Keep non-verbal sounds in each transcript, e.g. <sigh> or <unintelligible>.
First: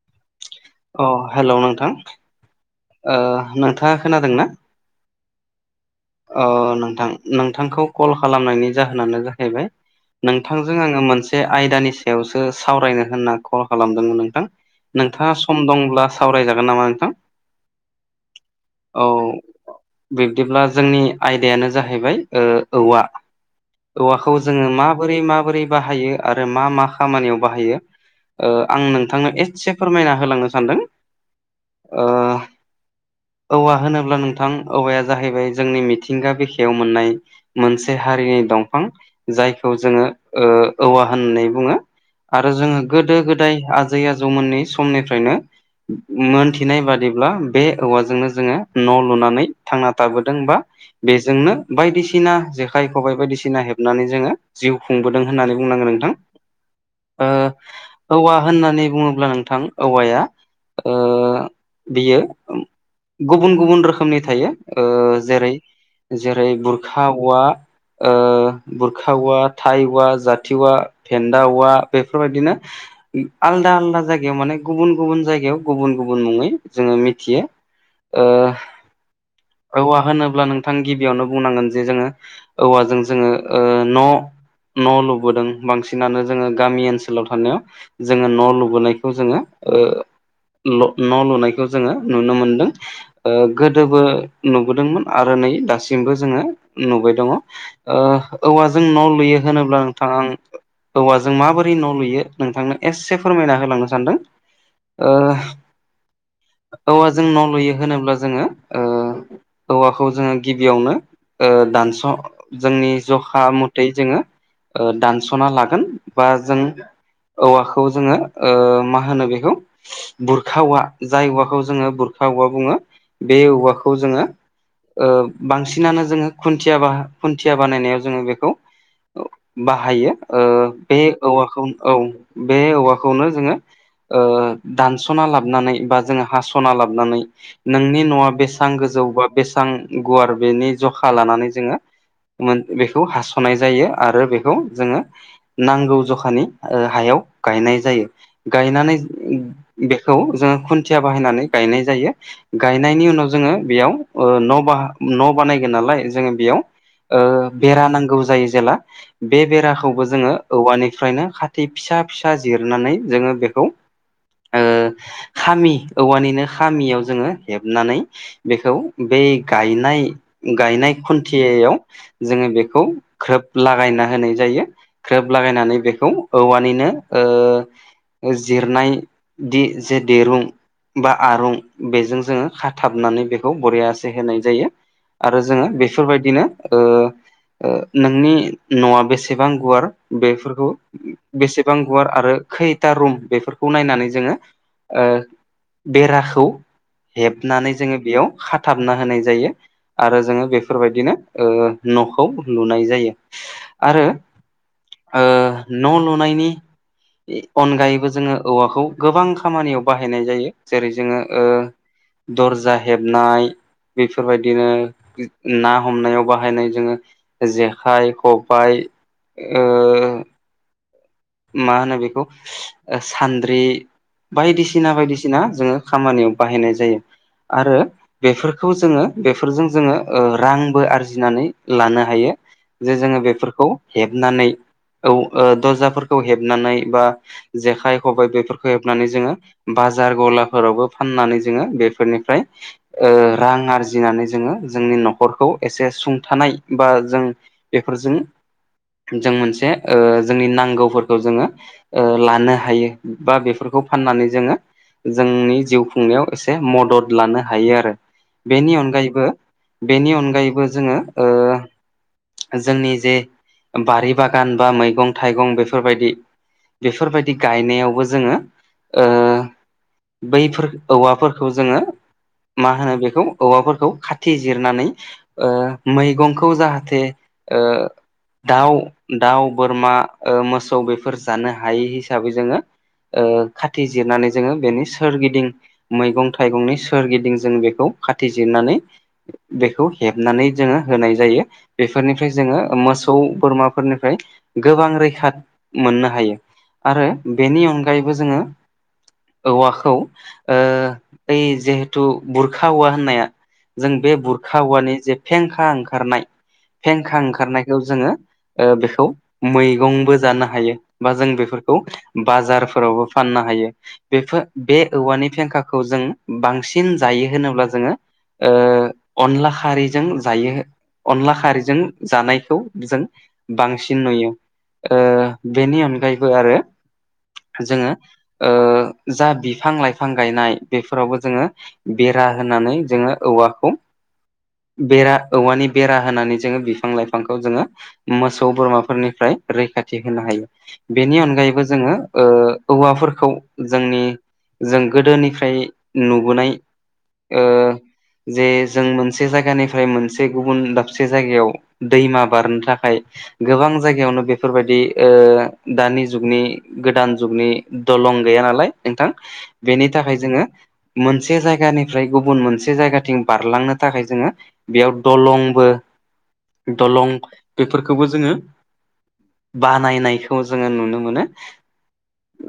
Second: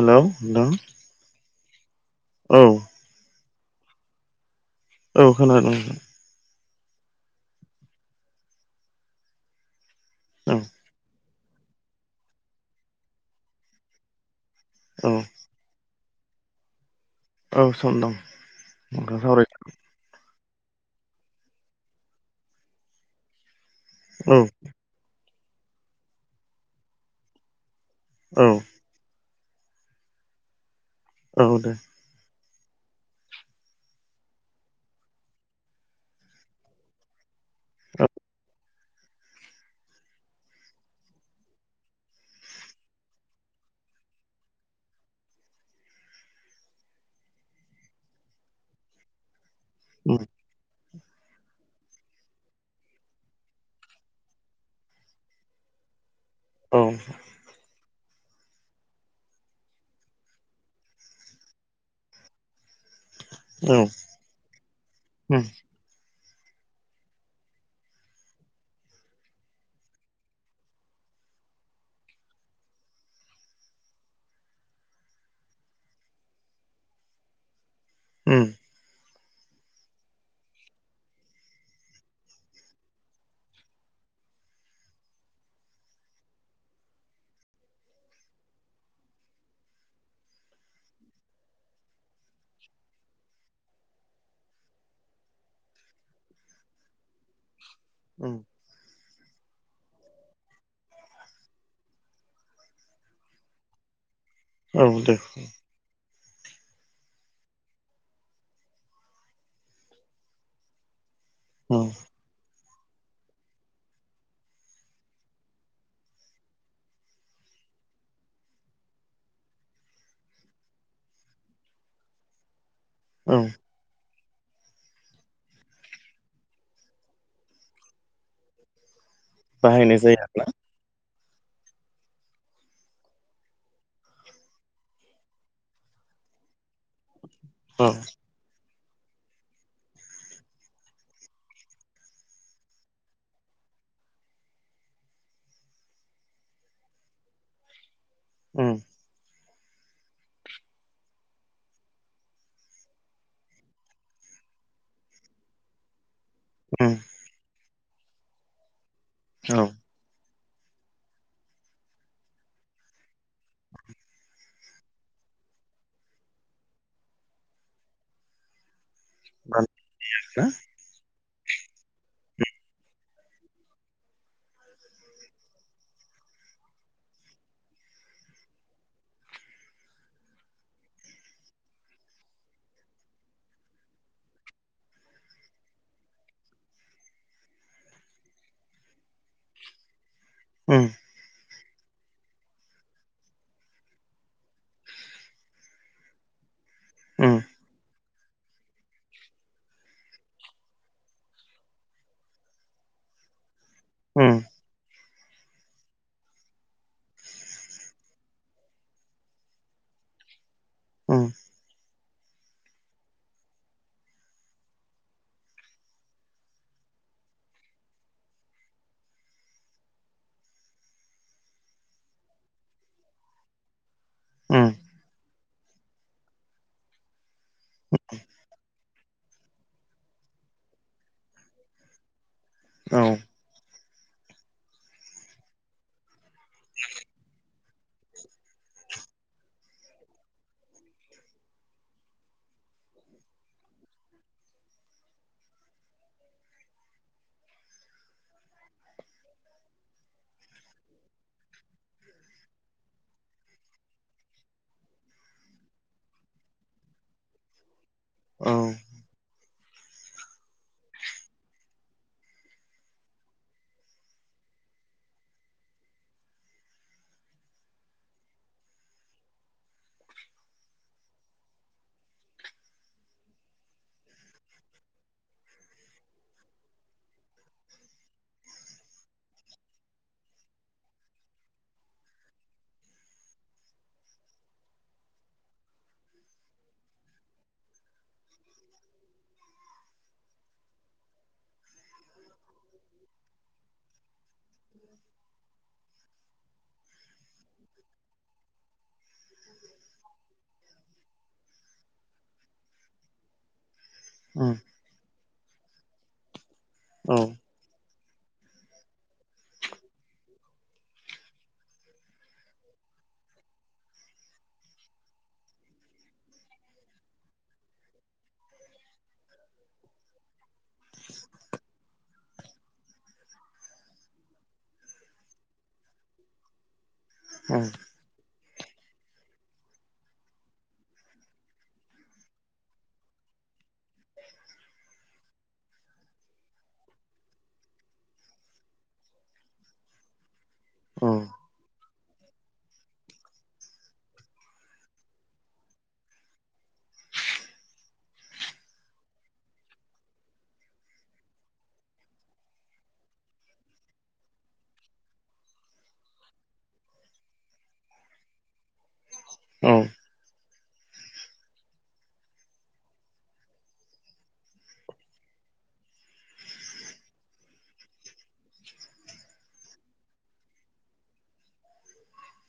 हेल नोंथां। अ हेलौ नोंथां औ ओ नोंथाङा खोनादों ना? औ खोनादों नोंथां। अ नोंथां नोंथांखौ कल खालामनायनि जाहोनानो जाहैबाय औ नोंथांजों आङो मोनसे आयदानि सायावसो सावरायनो होनना कल खालामदोंमोन नोंथां। औ नोंथाङा सम दंब्ला सावरायजागोन नामा नोंथां? औ सम दं नोंथां औ सावरायदो बिब्दिब्ला जोंनि आयदायानो जाहैबाय ओ औवा। औवाखौ औ जोङो माबोरै माबोरै बाहायो आरो मा मा खामानियाव बाहायो औ ओ आं नोंथांनो एसे फोरमायना होलांनो सानदों। औ दे। ओ औवा होनोब्ला नोंथां औवाया जाहैबाय जोंनि मिथिंगा बिखायाव मोननाय मोनसे औ हारिनि दं फां जायखौ जोङो ओ औवा होननानै बुङो। आरो जोङो गोदो गोदाय आजै आजौमोननि समनिफ्रायनो मोनथिनाय बादिब्ला बे औवाजोंनो जोङो न लुनानै थांना थाबो होमबा बेजोंनो बायदिसिना जेखाइ खबाइ बायदिसिना हेबनानै जोङो जिउ खुंबोदों होननानै बुंनांगोन नोंथां औ ओ औवा होननानै बुङोब्ला नोंथां औवाया बियो गुबुन गुबुन रोखोमनि थायो उम जेरै जेरै बुरखा औवा बुरखा औवा थाइ औवा जाथि औवा फेन्दा औवा बेफोरबायदिनो आलदा आलदा जायगायाव माने गुबुन गुबुन जायगायाव गुबुन गुबुन मुङै जोङो मिथियो। ओ उम औवा होनोब्ला नोंथां गिबियावनो बुंनांगोन जे जोङो औवाजों जोङो ओ न' न' लुबोदों बांसिनानो जोङो गामि ओनसोलाव थानायाव जोङो न' लुबोनायखौ जोङो न' लुनायखौ जोङो नुनो मोनदों गोदोबो नु बोदोंमोन आरो नै दासिमबो जोङो नुबाय दङ ओ उम औवा जों न' लुयो होनोब्ला नोंथां आं औवाजों माबोरै न' लुयो नोंथांनो एसे फोरमायना होलांनो सानदों। औ औवाजों जों न' लुयो होनोब्ला जोङो औवाखौ जोङो गिबियावनो औ दानस' जोंनि जखा मथै जोङो दानस'ना लागोन बा जों औवाखौ जोङो मा होनो बेखौ बुरखा औवा जाय औवाखौ जोङो बुरखा औवा बुङो औ बे औवाखौ जोङो बांसिनानो जोङो खुन्थिया बाह खुन्थिया बानायनायाव जोङो बेखौ बाहायनाय बाहायो जायो आरोना बे औवाखौ औ बे औवाखौनो जोङो दानस'ना लाबोनानै बा जोङो हास'ना लाबोनानै औ नोंनि न'आ बेसेबां गोजौ बा बेसेबां गुवार बेनि जखा लानानै जोङो बेखौ हास'नाय जायो आरो बेखौ जोङो नांगौ जखानि हायाव गायनाय जायो उम गायनानै बेखौ जोङो खुन्थिया बाहायनानै गायनाय जायो गायनायनि उनाव जोङो बेयाव न' बा न' बानायगोन नालाय जोङो बेयाव उम बेरा नांगौ जायो जेला बे औ बेरा खौबो जोङो औवानिफ्रायनो खााथै फिसा फिसा जिरनानै जोङो बेखौ खामि औवानिनो खामियाव जोङो हेबनानै बेखौ बे बानायना गायनाय गायनाय खुन्थिययाव जोङो बेखौ ग्रोब लागायना होनाय जायो ग्रोब लागायनानै बेखौ औवानिनो जिरनायदि जे दिरुं बा आरुं बेजों जोङो खाथाबनानै बेखौ बरियासे होनाय जायो आरो जोङो बेफोरबायदिनो ओ नोंनि न'आ बेसेबां गुवार बेफोरखौ उम बेसेबां गुवार आरो खैथा रुम बेफोरखौ नायनानै जोङो ओ बेराखौ उम हेबनानै जोङो बेयाव थाबना होनाय जायो आरो जोङो बेफोरबायदिनो ओ न'खौ लुनाय जायो। आरो उम ओ न' लुनायनि बे अनगायैबो जोङो औवाखौ गोबां खामानियाव बाहायनाय जायो जेरै जोङो उम दरजा हेबनाय बेफोरबायदिनो ना हमनायाव बाहायनाय जोङो जेखाइ खबाइ ओ मा होनो बेखौ ओ सान्द्रि उम बायदिसिना बायदिसि सिना जोङो खामानियाव बाहायनाय जायो। आरो बेफोरखौ जोङो बेफोरजों जोङो ओ रांबो आरजिनानै लानो हायो। जे औ जोङो बेफोरखौ हेबनानै औ ओ दरजाफोरखौ हेबनानै बा जेखाइ खबाइ बेफोरखो हेबनानै जोङो बाजार गलाफोरावबो फाननानै जोङो बेफोरनिफ्राय ओ रां आरजिनानै जोङो जोंनि न'खरखौ एसे सुंथानाय बा जों बेफोरजों जों मोनसे ओ जोंनि नांगौफोर खौ जोङो ओ लानो हायो बा बेफोरखौ फाननानै जोङो जोंनि जिउ खुंनायाव एसे मदद लानो हायो आरो औ बेनि अनगायैबो बेनि अनगायैबो जोङो ओ जोंनि जे बारि बागान बा मैगं -थाइगं बेफ फोरबायदि बेफोरबायदि गायनायावबो जोङो ओ बैफोर औवाफोरखौ जोङो मा होनो बेखौ औवाफोरखौ खाथि जिरनानै ओ मैगंखौ जाहाथे ओ दाउ दाउ बोरमा ओ मोसौ बेफोर जानो हायि हिसाबै जोङो ओ खाथि जिरनानै जोङो बेनि सोरगिदिं मैगं -थाइगंनि सोरगिदिं जों बेखौ खाथि जिरनानै बेखौ हेबनानै जोङो होनाय जायो। बेफोरनिफ्राय जोङो मोसौ बोरमाफोरनिफ्राय गोबां रैखा मोननो हायो आरो बेनि अनगायैबो जोङो औवाखौ ओ <unintelligible> जिहेथु बुरखा औवा होननाया जों बे उम बुरखा औवानि जे फेंखा ओंखारनाय औ फेंखा ओंखारनायखौ जोङो ओ बेखौ मैगंबो जानो <unintelligible> हायो बा जों बेफोरखौ बाजारफोरावबो फाननो हायो। बेफो बे औवानि फेंखाखौ जों बांसिन जायो होनोब्ला जोङो ओ अनला खारैजों जायो अनला खारैजों जानायखौ जों बांसिन नुयो ओ बेनि अनगायैबो आरो औ जोङो ओ जा बिफां- लाइफां गायनाय बेफोरावबो जोङो बेरा होनानै जोङो औवाखौ बेरा औवानि बेरा होनानै जोङो बिफां -लाइफांखौ जोङो मोसौ बोरमाफोरनिफ्राय रैखाथि होनो हायो बेनि अनगायैबो जोङो ओ औवाफोरखौ जोंनि जों गोदोनिफ्राय नुबोनाय ओ जे जों मोनसे जायगानिफ्राय मोनसे गुबुन दाबसे जायगायाव दैमा बारनो थाखाय गोबां जायगायावनो बेफोरबायदि ओ दानि जुगनि गोदान जुगनि दलं गैया नालाय नोंथां। औ बेनि थाखाय जोङो मोनसे जायगानिफ्राय गुबुन मोनसे जायगाथिं बारलांनो थाखाय जोङो बेयाव दलंबो दलं बेफोरखोबो जोङो बानायनायखौ जोङो नुनो मोनो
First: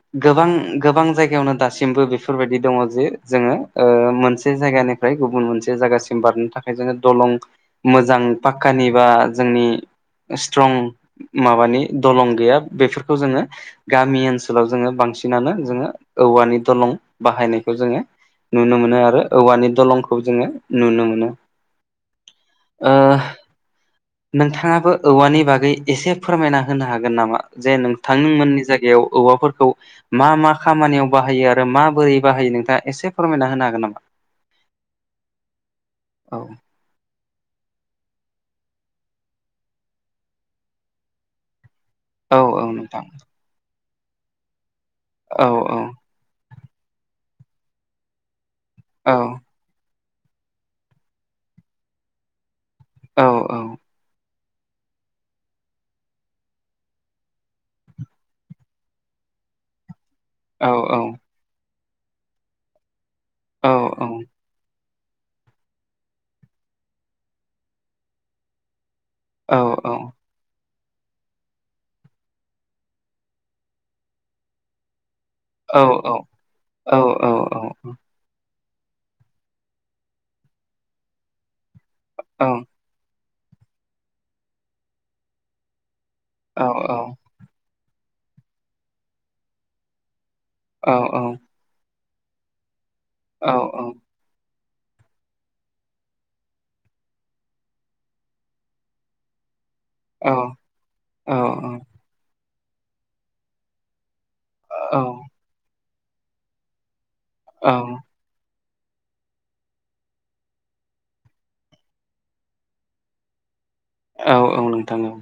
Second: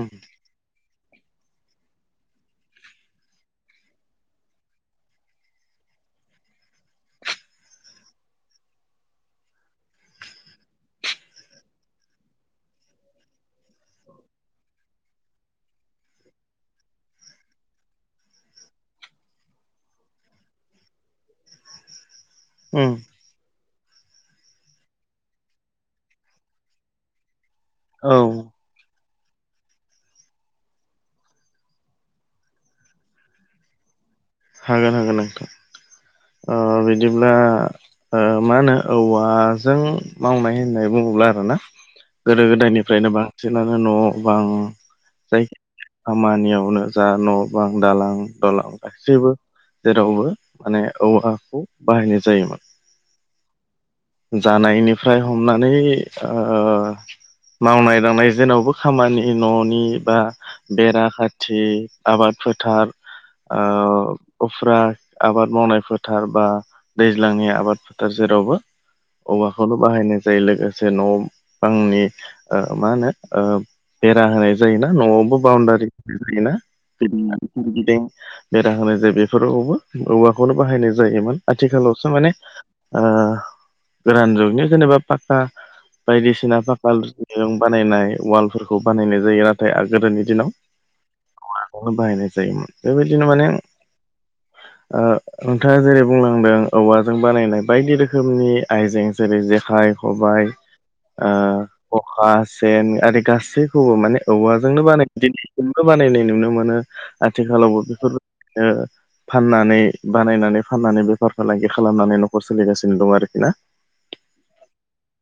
उम गोबां गोबां जायगायावनो दा सिमबो बेफोरबायदि दङ जे जोङो मोनसे जायगानिफ्राय गुबुन मोनसे जायगासिम बारनो थाखाय ओ जोङो दलं मोजां पाक्कानि बा जोंनि स्ट्रं माबानि दलं गैया बेफोरखौ जोङो गामि ओनसोलाव जोङो बांसिनानो जोङो औवानि दलं बाहायनायखौ जोङो नुनो मोनो आरो औवानि दलंखौ जोङो नुनो मोनो। उम ओ नोंथाङाबो औवानि बागै एसे फोरमायना होनो हागोन नामा जे औ नोंथांनिमोननि जायगायाव औवाफोरखौ मा मा खामानियाव बाहायो आरो माबोरै बाहायो नोंथाङा एसे फोरमायना होनो हागोन नामा? हागोन हागोन नोंथां औ ओ बिदिब्ला ओ मा होनो औवाजों मावनाय होननाय बुङोब्ला आरो ना। औ गोदो औ नोंथां गोदायनिफ्रायनो बांसिनानो न' बां औ जायखि औ खामानियावनो जा न' बां दालां दालां औ गासैबो जेरावबो माने औवाखौ बाहायनाय जायोमोन। औ औ। जानायनिफ्राय हमनानै ओ मावनाय दांनाय जेनावबो खामानि न'नि बा औ बेरा खाथि आबाद फोथार ओ औ उफ्रा आबाद मावनाय फोथार बा दैज्लांनि आबाद फोथार जेरावबो औ औवाखौल' बाहायनाय जायो लोगोसे न' बांनि ओ मा होनो ओ बेरा होनाय जायोना न'आवबो औ बाउणडारि औ औ औ औ <unintelligible> बेरा होनाय जायो बेफोरावबो औवाखौनो बाहायनाय जायोमोन आथिखालावसो माने ओ गोदान जुगनि जेनेबा पाक्का बायदिसिना पाका दिरुं बानायनाय वालफोरखौ बानायनाय जायो नाथाय आ गोदोनि दिनाव औ औ। बाहायनाय जायोमोन बेबायदिनो माने ओ नोंथाङा जेरै बुंलांदों औवाजों बानायनाय बायदि रोखोमनि आइजें जेरै जेखाय खबायाइ, ओ खखा, सेन आरि गासैखौबो माने औवाजोंनो औ बानाय दिबो बानायनाय नुनो मोनो आथिखालावबो बेफोर फाननानै बा नायनानै फाननानै बेफार फालांगि खालामनानै न'खर सोलिगासिनो दं आरोखि ना औ औ नोंथां औ।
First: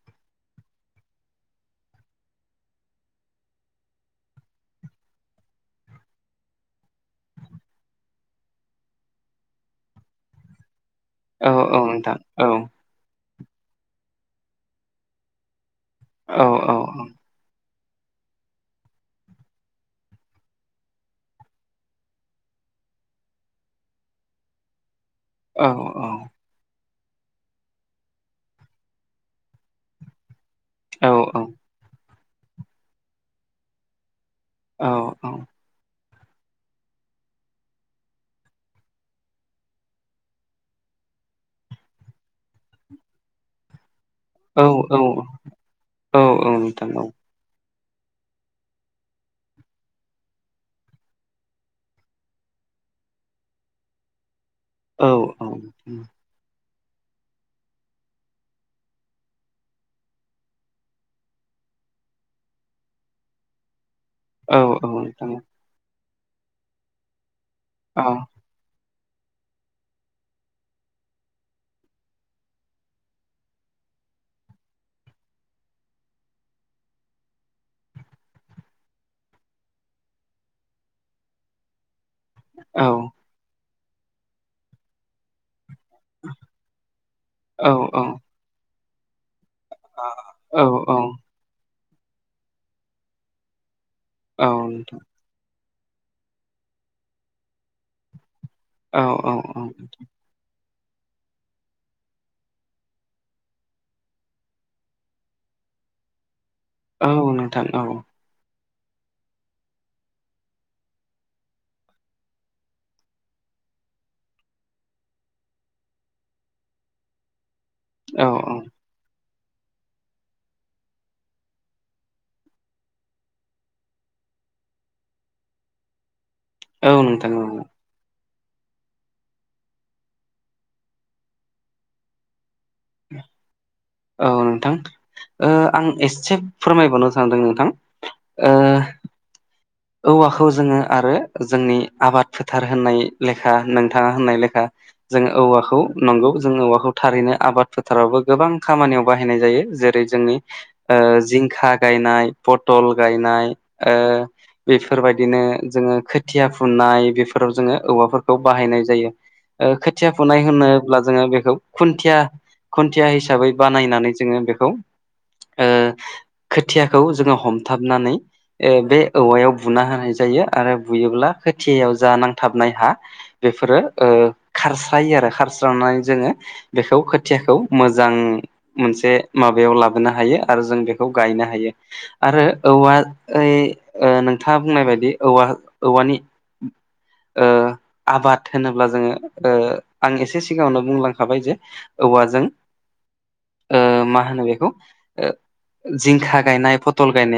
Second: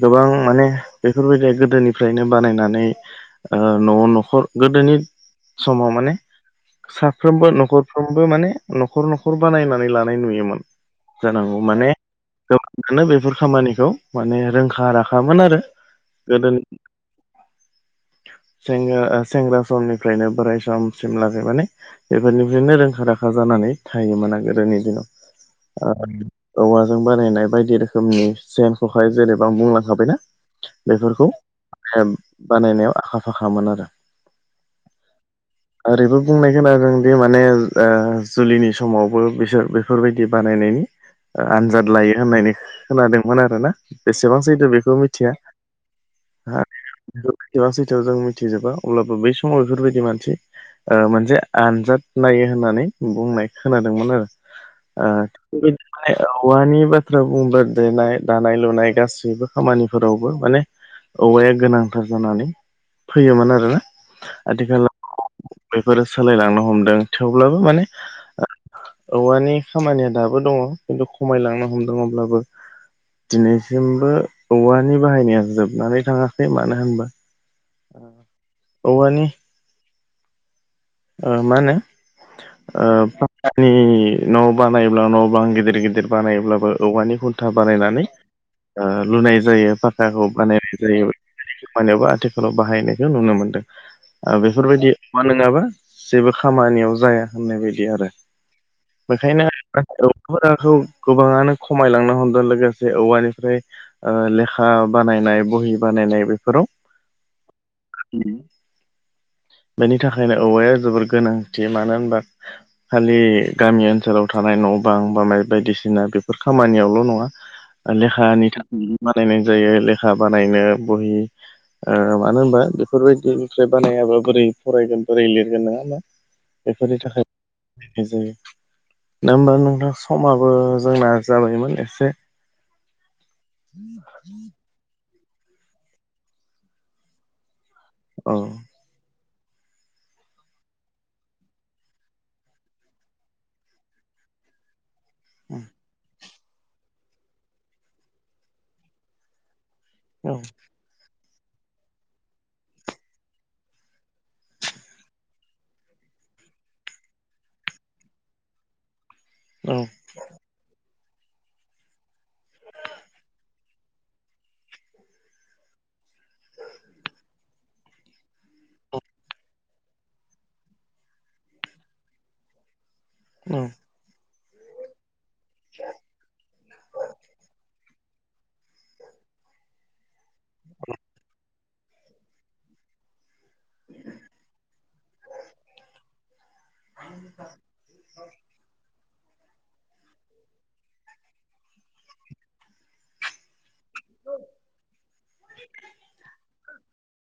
गोबां माने बेफोरबायदि गोदोनिफ्रायनो बानायनानै ओ न'आव न'खर गोदोनि समाव माने साफ्रोमबो न'खरफ्रोमबो माने न'खर न'ख खर बानायनानै लानाय नुयोमोन औ जानांगौ औ माने नोंथां औ गोबां बेफोर खामानिखौ माने रोंखा राखामोन आरो औ गोदो। औ <inaudible> सेंग्रा सेंग्रा समनिफ्रायनो बोराय समसिम लागै माने बेफोरनिफ्रायनो रोंखा राखा जानानै थायोमोन आरो गोदोनि औ दिनाव। औवाजों बानायनाय बायदि रोखोमनि सेन, खखाय जेनेबा आं बुंलांखाबायना। बेफोरखौ औ बानायनायाव आखा फाखामोन आरो औ। ओरैबो बुंनाय खोनादोंदि माने ओ जुलिनि समावबो बिसोर बेफोरबायदि बानायनायनि आनजाद लायो होननानै खोनादोंमोन आरो ना। बेसेबां औ सैदो बेखौ औ मिथिया औ औ नोंथां औ सैथा सैथोआव जों मिथिजोबा अब्लाबो बै समाव बेफोरबायदि मानसि मोनसे आनजाद नायो होननानै बुंनाय खोनादोंमोन आरो औ औ थि नोंथां बेबायदि औवानि ब्रा बुंबा देनाय दानाय लुनाय गासैबो खामानिफोरावबो माने औवाया गोनांथार जानानै फैयोमोन आरोना। औ औ नोंथां आथिखालाव बेफोरो सोलायलांनो हमदों थेवब्लाबो माने औ औवानि खामानिया दाबो दङ खिन्थु खमायलांनो हमदों अब्लाबो दिनैसिमबो औवानि बाहायनाया जोबनानै थाङाखै मानो होनबा अ। औवानि ओ मा होनो औ ओ फाखानि न' बानायब्ला न' बां गिदिर गिदिर बानायब्लाबो औवानि खुन्था औ बानायनानै लुनाय जायो। थाखाखौ औ बानायनाय औ जायो खामानियावबो आथिखालाव बाहायनायखौ नुनो मोनदों। औ बेफोरबायदि नोंथां मा नङाबा जेबो खामानियाव जाया होननाय बायदि आरो औ औ बेखायनो <unintelligible> गोबाङानो खमायलांनो हमदों लोगोसे औवानिफ्राय ओ लेखा बानायनाय बहि बानायनाय बेफोराव औ नोंथां औ उम। बेनि थाखायनो औवाया जोबोर गोनांथि मानो होनबा खालि गामि ओनसोलाव थानाय न' बां बा माय बायदिसिना बेफोर खामानियावल' नङा। ओ लेखानि औ थाख बानायनाय जायो लेखा बानायनो बहि ओ मानो होनबा बेफोरबायदिनिफ्राय बानायाबाबो बोरै फरायगोन बोरै लिरगोन नङा होमबा औ बेफोरनि नोंथां औ थाखाय जायो दा होमबा नोंथां समाबो जोंना जाबायमोन एसे <unintelligible> औ नोंथां ओ आं एसे फोरमायबावनो सानदों नोंथां औ ओ औवाखौ जोङो आरो जोंनि आबाद फोथार होननाय लेखा नोंथाङा होननाय लेखा जोङो औवाखौ नंगौ जोंङो औवाखौ थारैनो आबाद फोथारावबो गोबां खामानियाव बाहायनाय जायो। जेरै औ जोंनि ओ जिंखा बेफोरबायदिनो जोङो खोथिया फुनाय बेफोराव जोङो औवाफोरखौ बाहायनाय जायो। ओ औ खोथिया फुनाय होनोब्ला जोङो बेखौ खुन्थिया खुन्थिया हिसाबै बानायनानै जोङो बेखौ ओ खोथियाखौ जोङो हमथाबनानै ओ बे औवायाव बुना होनाय जायो आरो बुयोब्ला खोथियाव जा नांथाबनाय हा औ बेफोरो ओ खारस्रायो आरो खारस्रानानै जोङो बेखौ खोथियाखौ मोजां मोनसे माबायाव लाबोनो हायो आरो जों बेखौ गायनो हायो। आरो औवायै ओ नोंथाङा बुंनाय बायदि औवा औवानि ओ आबाद होनोब्ला जोङो ओ आं एसे सिगाङावनो बुंलांखाबाय जे औवाजों ओ मा होनो बेखौ ओ जिंखा गायनाय फटल गायनाय